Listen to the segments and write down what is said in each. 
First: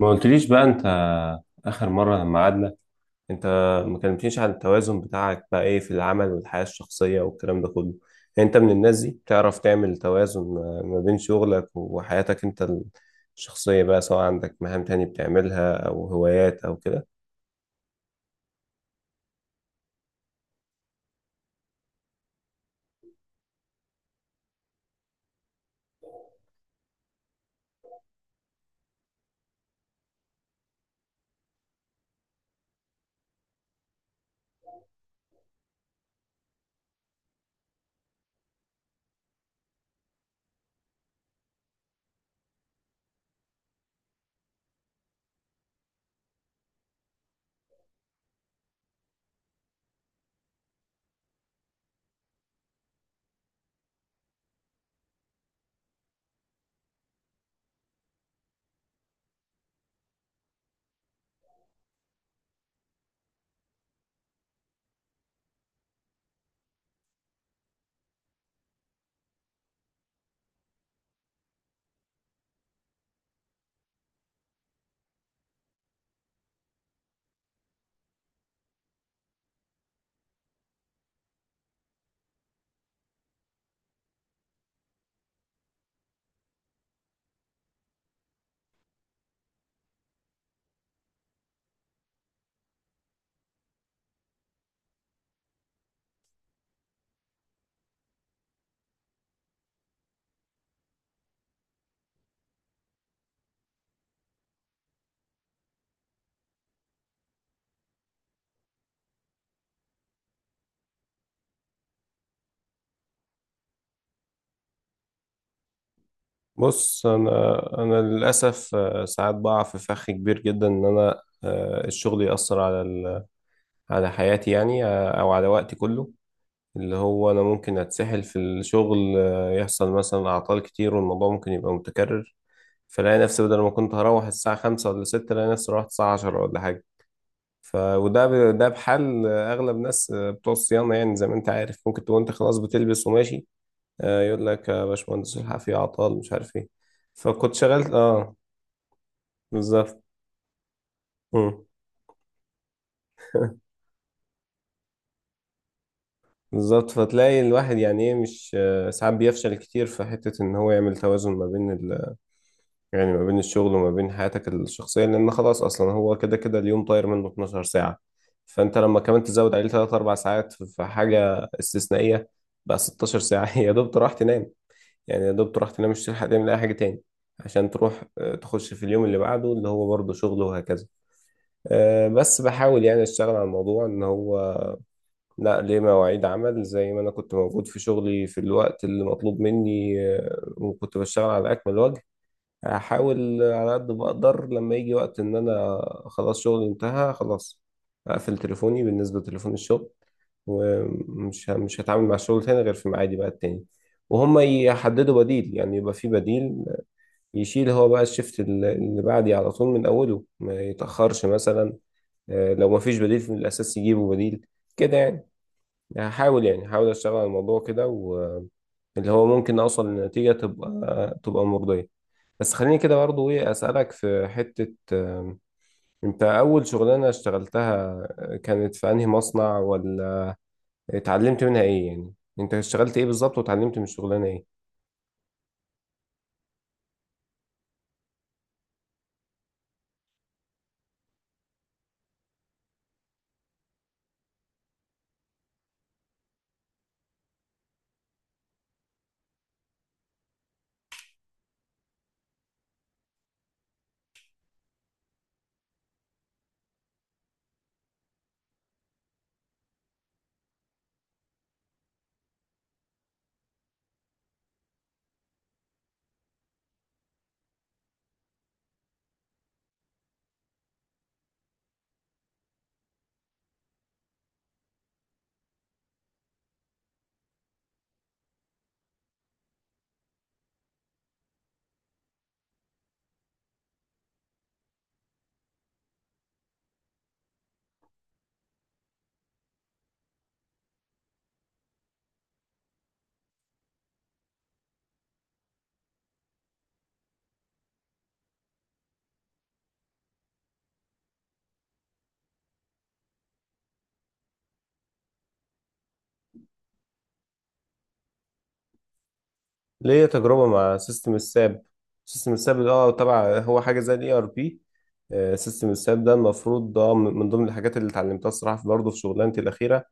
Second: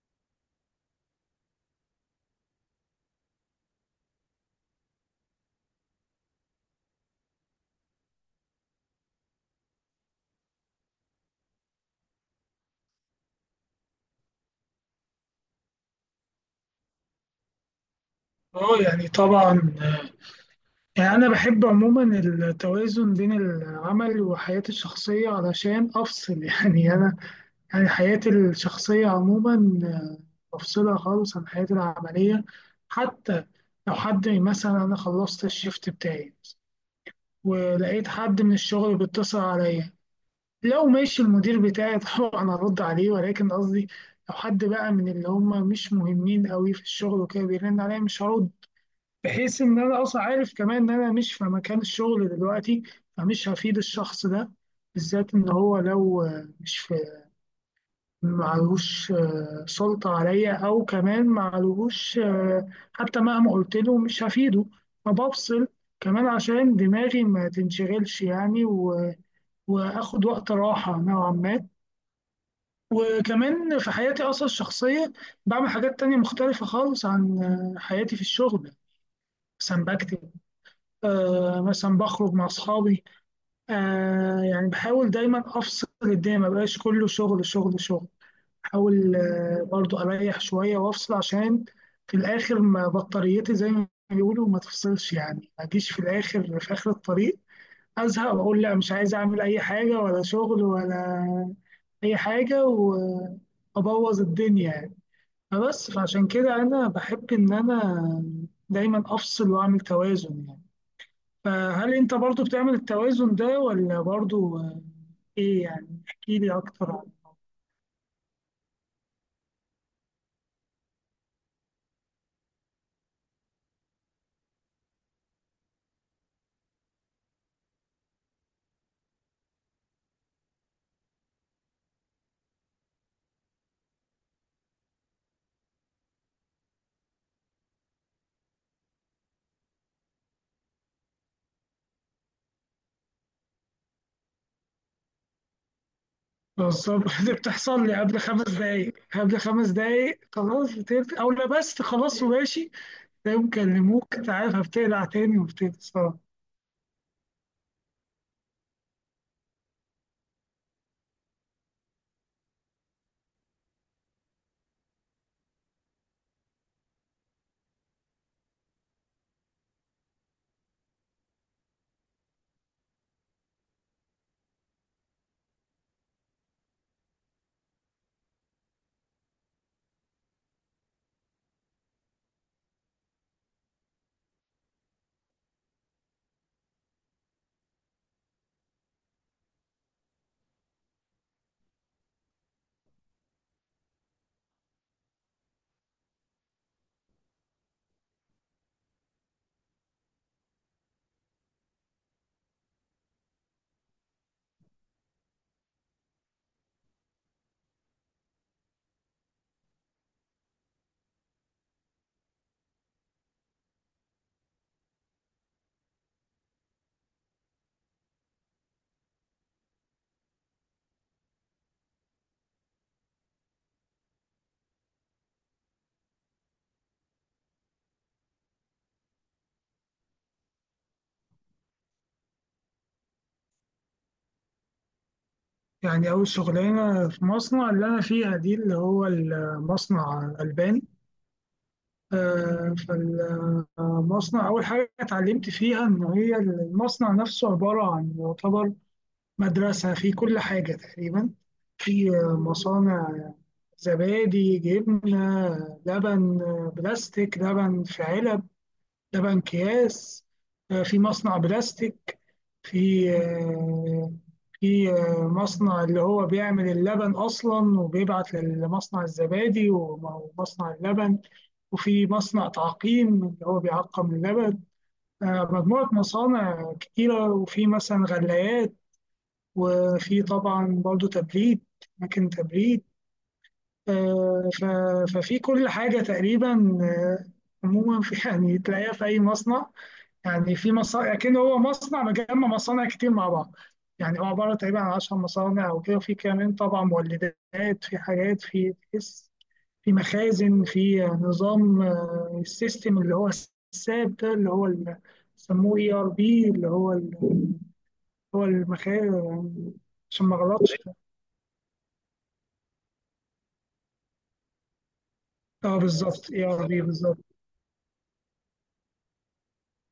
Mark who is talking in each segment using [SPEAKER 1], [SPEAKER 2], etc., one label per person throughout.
[SPEAKER 1] ما قلتليش بقى انت، اخر مره لما قعدنا، انت ما كلمتنيش عن التوازن بتاعك، بقى ايه في العمل والحياه الشخصيه والكلام ده كله؟ يعني انت من الناس دي بتعرف تعمل توازن ما بين شغلك وحياتك انت الشخصيه بقى، سواء عندك مهام تانية بتعملها او هوايات او كده؟
[SPEAKER 2] طبعا. يعني انا بحب عموما التوازن بين العمل وحياتي الشخصيه علشان افصل. يعني انا يعني حياتي الشخصيه عموما، بفصلها خالص عن حياتي العمليه. حتى لو حد مثلا انا خلصت الشيفت بتاعي ولقيت حد من الشغل بيتصل عليا، لو ماشي المدير بتاعي طبعا ارد عليه، ولكن قصدي لو حد بقى من اللي هم مش مهمين قوي في الشغل وكده بيرن عليا مش هرد، بحيث ان انا اصلا عارف كمان ان انا مش في مكان الشغل دلوقتي، فمش هفيد الشخص ده. بالذات ان هو لو مش في معلوش سلطة عليا، او كمان معلوش حتى مهما قلت له مش هفيده. فبفصل كمان عشان دماغي ما تنشغلش يعني واخد وقت راحة نوعا ما. وكمان في حياتي اصلا الشخصية بعمل حاجات تانية مختلفة خالص عن حياتي في الشغل. مثلا بكتب، مثلا بخرج مع أصحابي. يعني بحاول دايما أفصل الدنيا، ما بقاش كله شغل شغل شغل. بحاول برضو أريح شوية وأفصل، عشان في الآخر ما بطاريتي زي ما بيقولوا ما تفصلش يعني، ما أجيش في الآخر في آخر الطريق أزهق وأقول لا مش عايز أعمل أي حاجة ولا شغل ولا أي حاجة وأبوظ الدنيا يعني. فبس فعشان كده أنا بحب إن أنا دايما أفصل وأعمل توازن يعني. فهل انت برضو بتعمل التوازن ده؟ ولا برضو ايه يعني، احكي لي اكتر عن.
[SPEAKER 1] بص، انا للاسف ساعات بقع في فخ كبير جدا ان انا، الشغل يأثر على حياتي يعني، او على وقتي كله. اللي هو أنا ممكن أتسحل في الشغل، يحصل مثلا أعطال كتير والموضوع ممكن يبقى متكرر، فلاقي نفسي بدل ما كنت هروح الساعة خمسة ولا ستة، لاقي نفسي روحت الساعة عشرة ولا حاجة. ف ده بحال أغلب ناس، بتوع الصيانة يعني. زي ما أنت عارف ممكن تكون أنت خلاص بتلبس وماشي، يقول لك يا باشمهندس الحق في أعطال مش عارف إيه.
[SPEAKER 2] بالظبط. دي
[SPEAKER 1] فكنت
[SPEAKER 2] بتحصل
[SPEAKER 1] شغلت
[SPEAKER 2] لي قبل خمس دقايق، قبل خمس
[SPEAKER 1] بالظبط.
[SPEAKER 2] دقايق خلاص بتقفل او
[SPEAKER 1] مم.
[SPEAKER 2] لبست خلاص وماشي، تلاقيهم كلموك، انت عارف هبتقلع تاني، وبتقلع صراحة.
[SPEAKER 1] بالظبط. فتلاقي الواحد يعني ايه، مش ساعات بيفشل كتير في حتة ان هو يعمل توازن ما بين، يعني ما بين الشغل وما بين حياتك الشخصية، لأن خلاص أصلا هو كده كده اليوم طاير منه 12 ساعة، فأنت لما كمان تزود عليه 3 4 ساعات في حاجة استثنائية بقى 16 ساعة. يا دوب تروح تنام. يعني يا دوب تروح تنام مش تلحق تعمل أي حاجة تاني عشان تروح تخش في اليوم اللي بعده اللي هو برضه شغل وهكذا. بس بحاول يعني أشتغل على الموضوع إن هو، لا، ليه مواعيد عمل. زي ما أنا كنت موجود في شغلي في الوقت اللي مطلوب مني، وكنت بشتغل على أكمل وجه، احاول على قد ما اقدر لما يجي وقت ان انا خلاص شغلي انتهى خلاص، اقفل تليفوني بالنسبه لتليفون الشغل، ومش ه- مش هتعامل مع الشغل تاني غير في ميعادي بقى التاني. وهم يحددوا بديل، يعني يبقى في بديل يشيل هو بقى الشفت اللي بعدي على طول من اوله، ما يتاخرش مثلا. لو ما فيش بديل في الاساس يجيبوا بديل، كده يعني. هحاول اشتغل على الموضوع كده، واللي هو ممكن اوصل لنتيجه تبقى مرضيه. بس خليني كده برضه ايه، اسالك في حته، انت اول شغلانه اشتغلتها، كانت في انهي مصنع ولا اتعلمت منها ايه يعني؟ انت اشتغلت ايه بالظبط، واتعلمت من الشغلانه ايه؟
[SPEAKER 2] يعني أول شغلانة في مصنع اللي أنا فيها دي اللي هو المصنع الألباني. آه، فالمصنع أول حاجة اتعلمت فيها إن هي المصنع نفسه عبارة عن يعتبر مدرسة في كل حاجة تقريبا. في مصانع زبادي، جبنة، لبن، بلاستيك، لبن في علب، لبن أكياس، في مصنع بلاستيك، في في مصنع اللي هو بيعمل اللبن أصلا وبيبعت لمصنع الزبادي ومصنع اللبن، وفي مصنع تعقيم اللي هو بيعقم اللبن. مجموعة مصانع كتيرة، وفي مثلا غلايات، وفي طبعا برضو تبريد، أماكن تبريد. آه، ف- ففي كل حاجة تقريبا، عموما. في يعني تلاقيها في أي مصنع يعني، في مصانع، لكن هو مصنع مجمع مصانع كتير مع بعض. يعني هو عبارة تقريبا عن 10 مصانع أو كده، وفي كمان طبعا مولدات، في حاجات في في مخازن، في نظام السيستم اللي هو الساب ده اللي هو بيسموه اي ار بي اللي هو هو المخازن،
[SPEAKER 1] ليا
[SPEAKER 2] عشان ما
[SPEAKER 1] تجربه
[SPEAKER 2] أغلطش.
[SPEAKER 1] مع سيستم الساب. سيستم الساب ده، اه، طبعا هو حاجه زي الاي ار بي. سيستم
[SPEAKER 2] اه
[SPEAKER 1] الساب ده
[SPEAKER 2] بالظبط، اي ار
[SPEAKER 1] المفروض
[SPEAKER 2] بي
[SPEAKER 1] ده من
[SPEAKER 2] بالظبط.
[SPEAKER 1] من ضمن الحاجات اللي اتعلمتها الصراحه برضه في شغلانتي الاخيره.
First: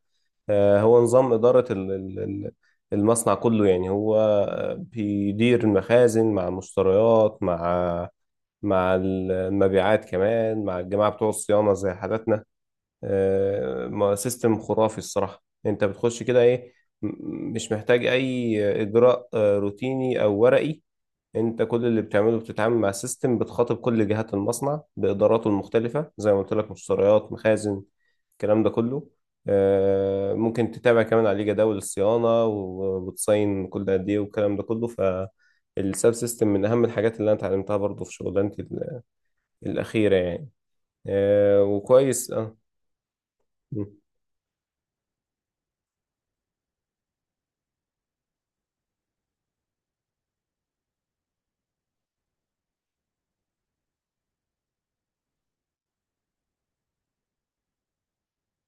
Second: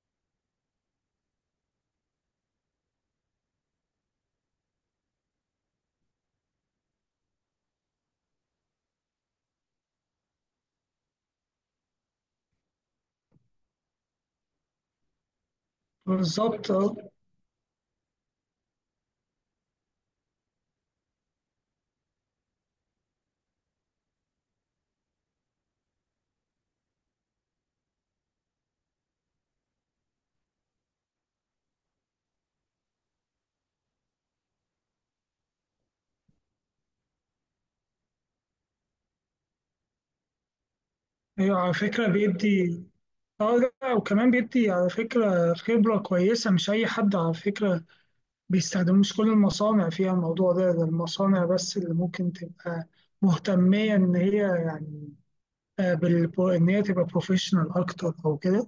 [SPEAKER 1] هو نظام اداره المصنع كله يعني. هو بيدير المخازن مع المشتريات، مع المبيعات كمان، مع الجماعة بتوع الصيانة زي حالاتنا. سيستم خرافي الصراحة. انت بتخش كده
[SPEAKER 2] بالظبط،
[SPEAKER 1] ايه،
[SPEAKER 2] اه.
[SPEAKER 1] مش محتاج اي اجراء روتيني او ورقي. انت كل اللي بتعمله بتتعامل مع سيستم، بتخاطب كل جهات المصنع باداراته المختلفة زي ما قلت لك، مشتريات، مخازن، الكلام ده كله. ممكن تتابع كمان عليه جداول الصيانة، وبتصين كل قد ايه والكلام ده كله. فالساب سيستم من أهم الحاجات اللي أنا اتعلمتها برضه في شغلانتي الأخيرة يعني.
[SPEAKER 2] ايوه
[SPEAKER 1] آه
[SPEAKER 2] على فكرة
[SPEAKER 1] وكويس. اه.
[SPEAKER 2] بيدي، اه.
[SPEAKER 1] م.
[SPEAKER 2] لا، وكمان بيدي على فكرة خبرة كويسة. مش أي حد على فكرة بيستخدمه، مش كل المصانع فيها الموضوع ده. ده المصانع بس اللي ممكن تبقى مهتمية إن هي يعني بال إن هي تبقى بروفيشنال أكتر أو كده.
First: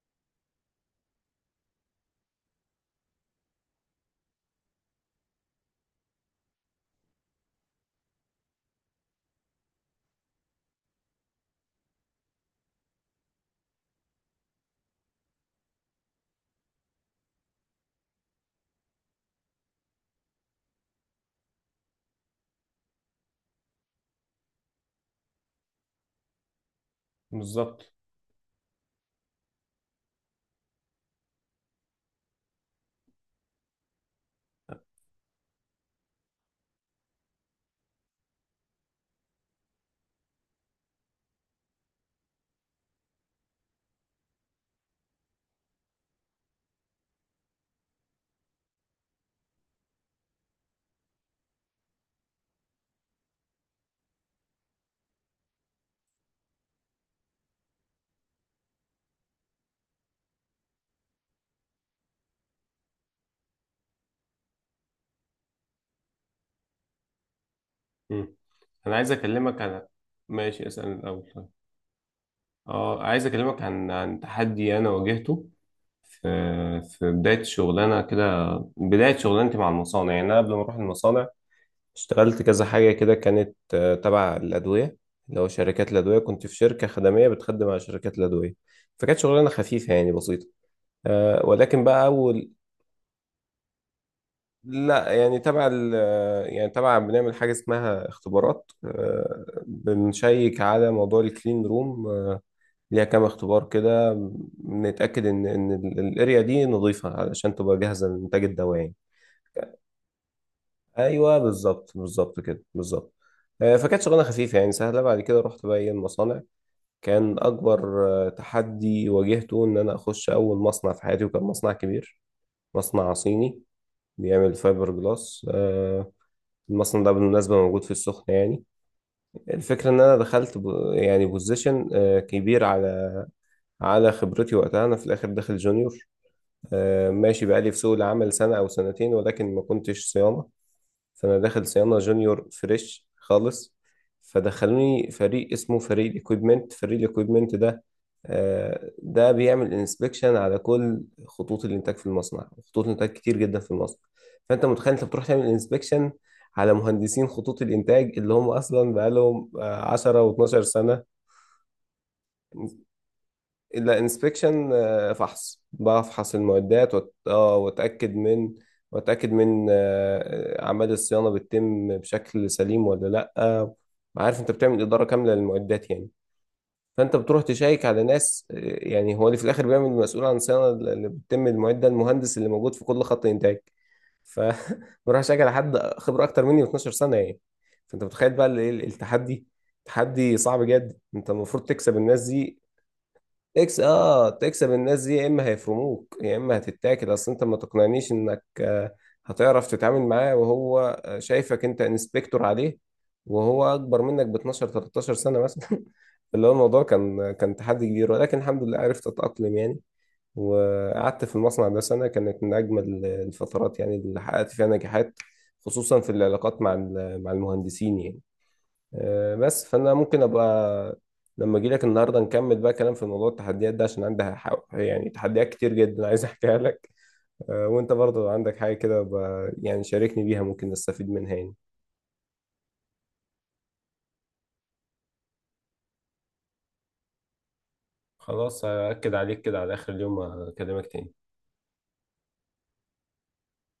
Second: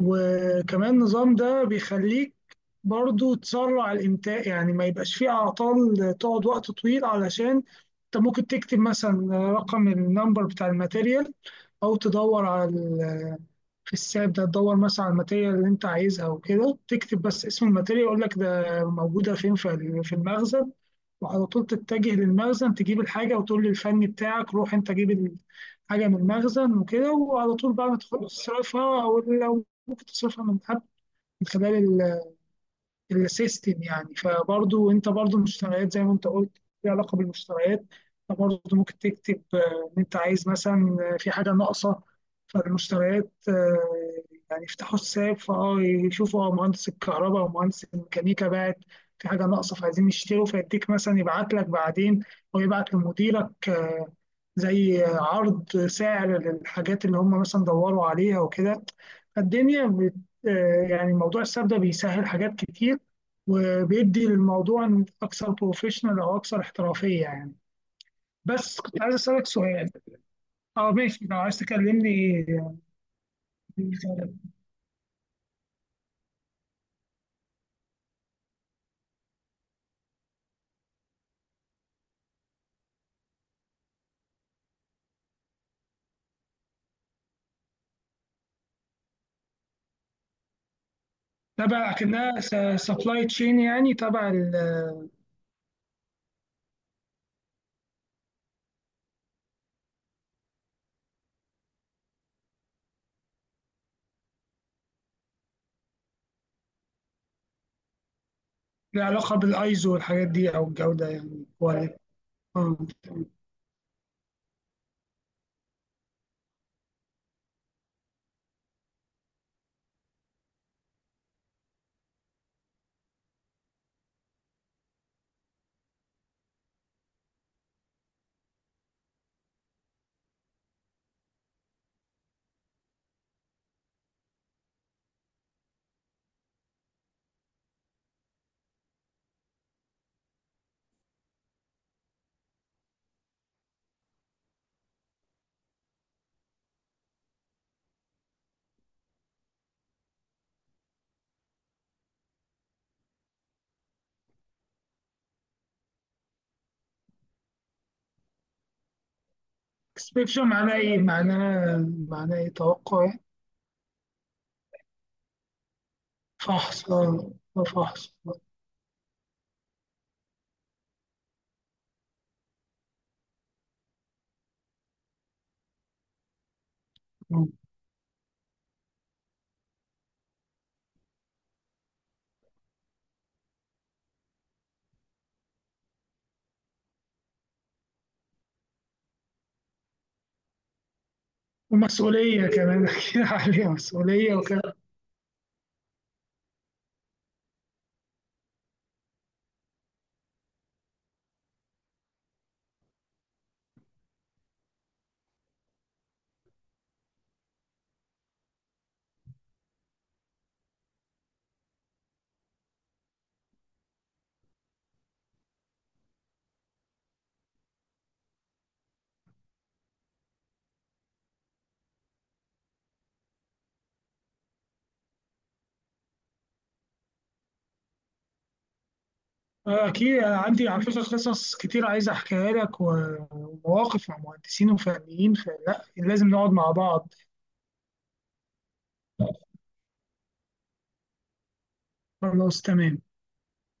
[SPEAKER 2] وكمان النظام ده بيخليك برضو تسرع الإنتاج، يعني ما يبقاش فيه أعطال تقعد وقت طويل، علشان أنت ممكن تكتب مثلا رقم النمبر بتاع الماتيريال، أو تدور على في الساب ده تدور مثلا على الماتيريال اللي أنت عايزها وكده، تكتب بس اسم الماتيريال يقول لك ده موجودة فين في في المخزن، وعلى طول تتجه للمخزن تجيب الحاجة، وتقول للفني بتاعك روح أنت جيب الحاجة من المخزن وكده، وعلى طول بقى
[SPEAKER 1] بالظبط.
[SPEAKER 2] ما تخلص تصرفها، أو لو ممكن تصرفها من قبل من خلال السيستم يعني. فبرضو انت برضو المشتريات زي ما انت قلت ليها علاقه بالمشتريات، فبرضو ممكن تكتب ان انت عايز مثلا، في حاجه ناقصه فالمشتريات، يعني يفتحوا الساب فاه يشوفوا اه مهندس الكهرباء ومهندس الميكانيكا بعت في حاجه ناقصه فعايزين نشتروا، فيديك مثلا يبعت لك بعدين، او يبعت لمديرك زي عرض سعر للحاجات اللي هم مثلا دوروا عليها وكده. فالدنيا بت آه، يعني موضوع الساب ده بيسهل حاجات كتير، وبيدي للموضوع اكثر بروفيشنال او اكثر احترافيه يعني.
[SPEAKER 1] م.
[SPEAKER 2] بس
[SPEAKER 1] أنا
[SPEAKER 2] كنت
[SPEAKER 1] عايز
[SPEAKER 2] عايز اسالك
[SPEAKER 1] أكلمك عن،
[SPEAKER 2] سؤال.
[SPEAKER 1] ماشي،
[SPEAKER 2] اه
[SPEAKER 1] أسأل
[SPEAKER 2] ماشي،
[SPEAKER 1] الأول
[SPEAKER 2] لو
[SPEAKER 1] طيب.
[SPEAKER 2] عايز تكلمني إيه؟
[SPEAKER 1] اه، عايز أكلمك عن، عن تحدي أنا واجهته في، في بداية شغلانة كده، بداية شغلانتي مع المصانع. يعني أنا قبل ما أروح المصانع اشتغلت كذا حاجة كده، كانت تبع الأدوية، اللي هو شركات الأدوية. كنت في شركة خدمية بتخدم على شركات الأدوية، فكانت شغلانة خفيفة يعني بسيطة. ولكن
[SPEAKER 2] تبع
[SPEAKER 1] بقى،
[SPEAKER 2] كأنها
[SPEAKER 1] أول،
[SPEAKER 2] سبلاي تشين يعني تبع
[SPEAKER 1] لا يعني تبع ال يعني تبع بنعمل حاجة اسمها اختبارات، بنشيك على موضوع الكلين روم. ليها كام اختبار كده، بنتأكد ان الاريا دي نظيفة علشان تبقى جاهزة للإنتاج الدواعي.
[SPEAKER 2] العلاقة بالايزو والحاجات دي او الجودة
[SPEAKER 1] ايوه
[SPEAKER 2] يعني،
[SPEAKER 1] بالظبط،
[SPEAKER 2] كواليتي.
[SPEAKER 1] بالظبط كده، بالظبط. فكانت شغلانه خفيفه يعني سهله. بعد كده رحت بقى ايه المصانع، كان اكبر تحدي واجهته ان انا اخش اول مصنع في حياتي، وكان مصنع كبير، مصنع صيني بيعمل فايبر جلاس. المصنع ده بالمناسبة موجود في السخنة يعني. الفكرة إن أنا دخلت يعني بوزيشن كبير على خبرتي وقتها. أنا في الآخر داخل جونيور، ماشي بقالي في سوق العمل سنة أو سنتين، ولكن ما كنتش صيانة. فانا داخل صيانه جونيور فريش خالص، فدخلوني فريق اسمه فريق الاكويبمنت. فريق الاكويبمنت ده، ده بيعمل انسبكشن على كل خطوط الانتاج في المصنع، خطوط الانتاج كتير جدا في المصنع. فانت متخيل انت بتروح تعمل انسبكشن على مهندسين خطوط الانتاج اللي هم اصلا بقالهم 10
[SPEAKER 2] اكسبكشن
[SPEAKER 1] و12
[SPEAKER 2] معناه ايه؟
[SPEAKER 1] سنه.
[SPEAKER 2] معناه ايه توقع يعني.
[SPEAKER 1] لا، انسبكشن فحص، بفحص
[SPEAKER 2] فحص،
[SPEAKER 1] المعدات وأت... آه، واتاكد
[SPEAKER 2] فحص.
[SPEAKER 1] من واتاكد من آه، آه، اعمال الصيانه بتتم بشكل سليم ولا لا. عارف انت بتعمل اداره كامله للمعدات يعني. فانت بتروح
[SPEAKER 2] آه.
[SPEAKER 1] تشيك على ناس، يعني هو اللي في الاخر بيعمل مسؤول عن الصيانه اللي بتتم المعده، المهندس اللي موجود في كل خط انتاج. ف بروح اشيك على حد خبره اكتر مني ب 12 سنه يعني. فانت متخيل بقى التحدي، تحدي صعب جدا، انت المفروض تكسب الناس
[SPEAKER 2] ومسؤولية
[SPEAKER 1] دي.
[SPEAKER 2] كمان، أكيد عليها
[SPEAKER 1] تكس اه
[SPEAKER 2] مسؤولية
[SPEAKER 1] تكسب
[SPEAKER 2] وكده.
[SPEAKER 1] الناس دي، يا اما هيفرموك يا اما هتتاكل. اصل انت ما تقنعنيش انك هتعرف تتعامل معاه، وهو شايفك انت انسبكتور عليه، وهو اكبر منك ب 12 13 سنه مثلا. اللي هو الموضوع كان تحدي كبير، ولكن الحمد لله عرفت اتاقلم يعني. وقعدت في المصنع ده سنه، كانت من اجمل الفترات يعني اللي حققت فيها نجاحات، خصوصا في العلاقات مع مع المهندسين يعني. بس، فانا ممكن ابقى لما اجي لك النهارده نكمل بقى كلام في موضوع التحديات ده، عشان عندها يعني تحديات كتير جدا عايز احكيها لك. وانت برضه لو عندك حاجه كده ابقى يعني
[SPEAKER 2] آه، أكيد
[SPEAKER 1] شاركني
[SPEAKER 2] أنا
[SPEAKER 1] بيها،
[SPEAKER 2] عندي
[SPEAKER 1] ممكن
[SPEAKER 2] على فكرة
[SPEAKER 1] نستفيد منها
[SPEAKER 2] قصص
[SPEAKER 1] يعني.
[SPEAKER 2] كتير عايز أحكيها لك ومواقف مع مهندسين وفنيين، فلا لازم نقعد مع بعض.
[SPEAKER 1] خلاص هأكد عليك كده على آخر اليوم، أكلمك تاني.
[SPEAKER 2] خلاص تمام.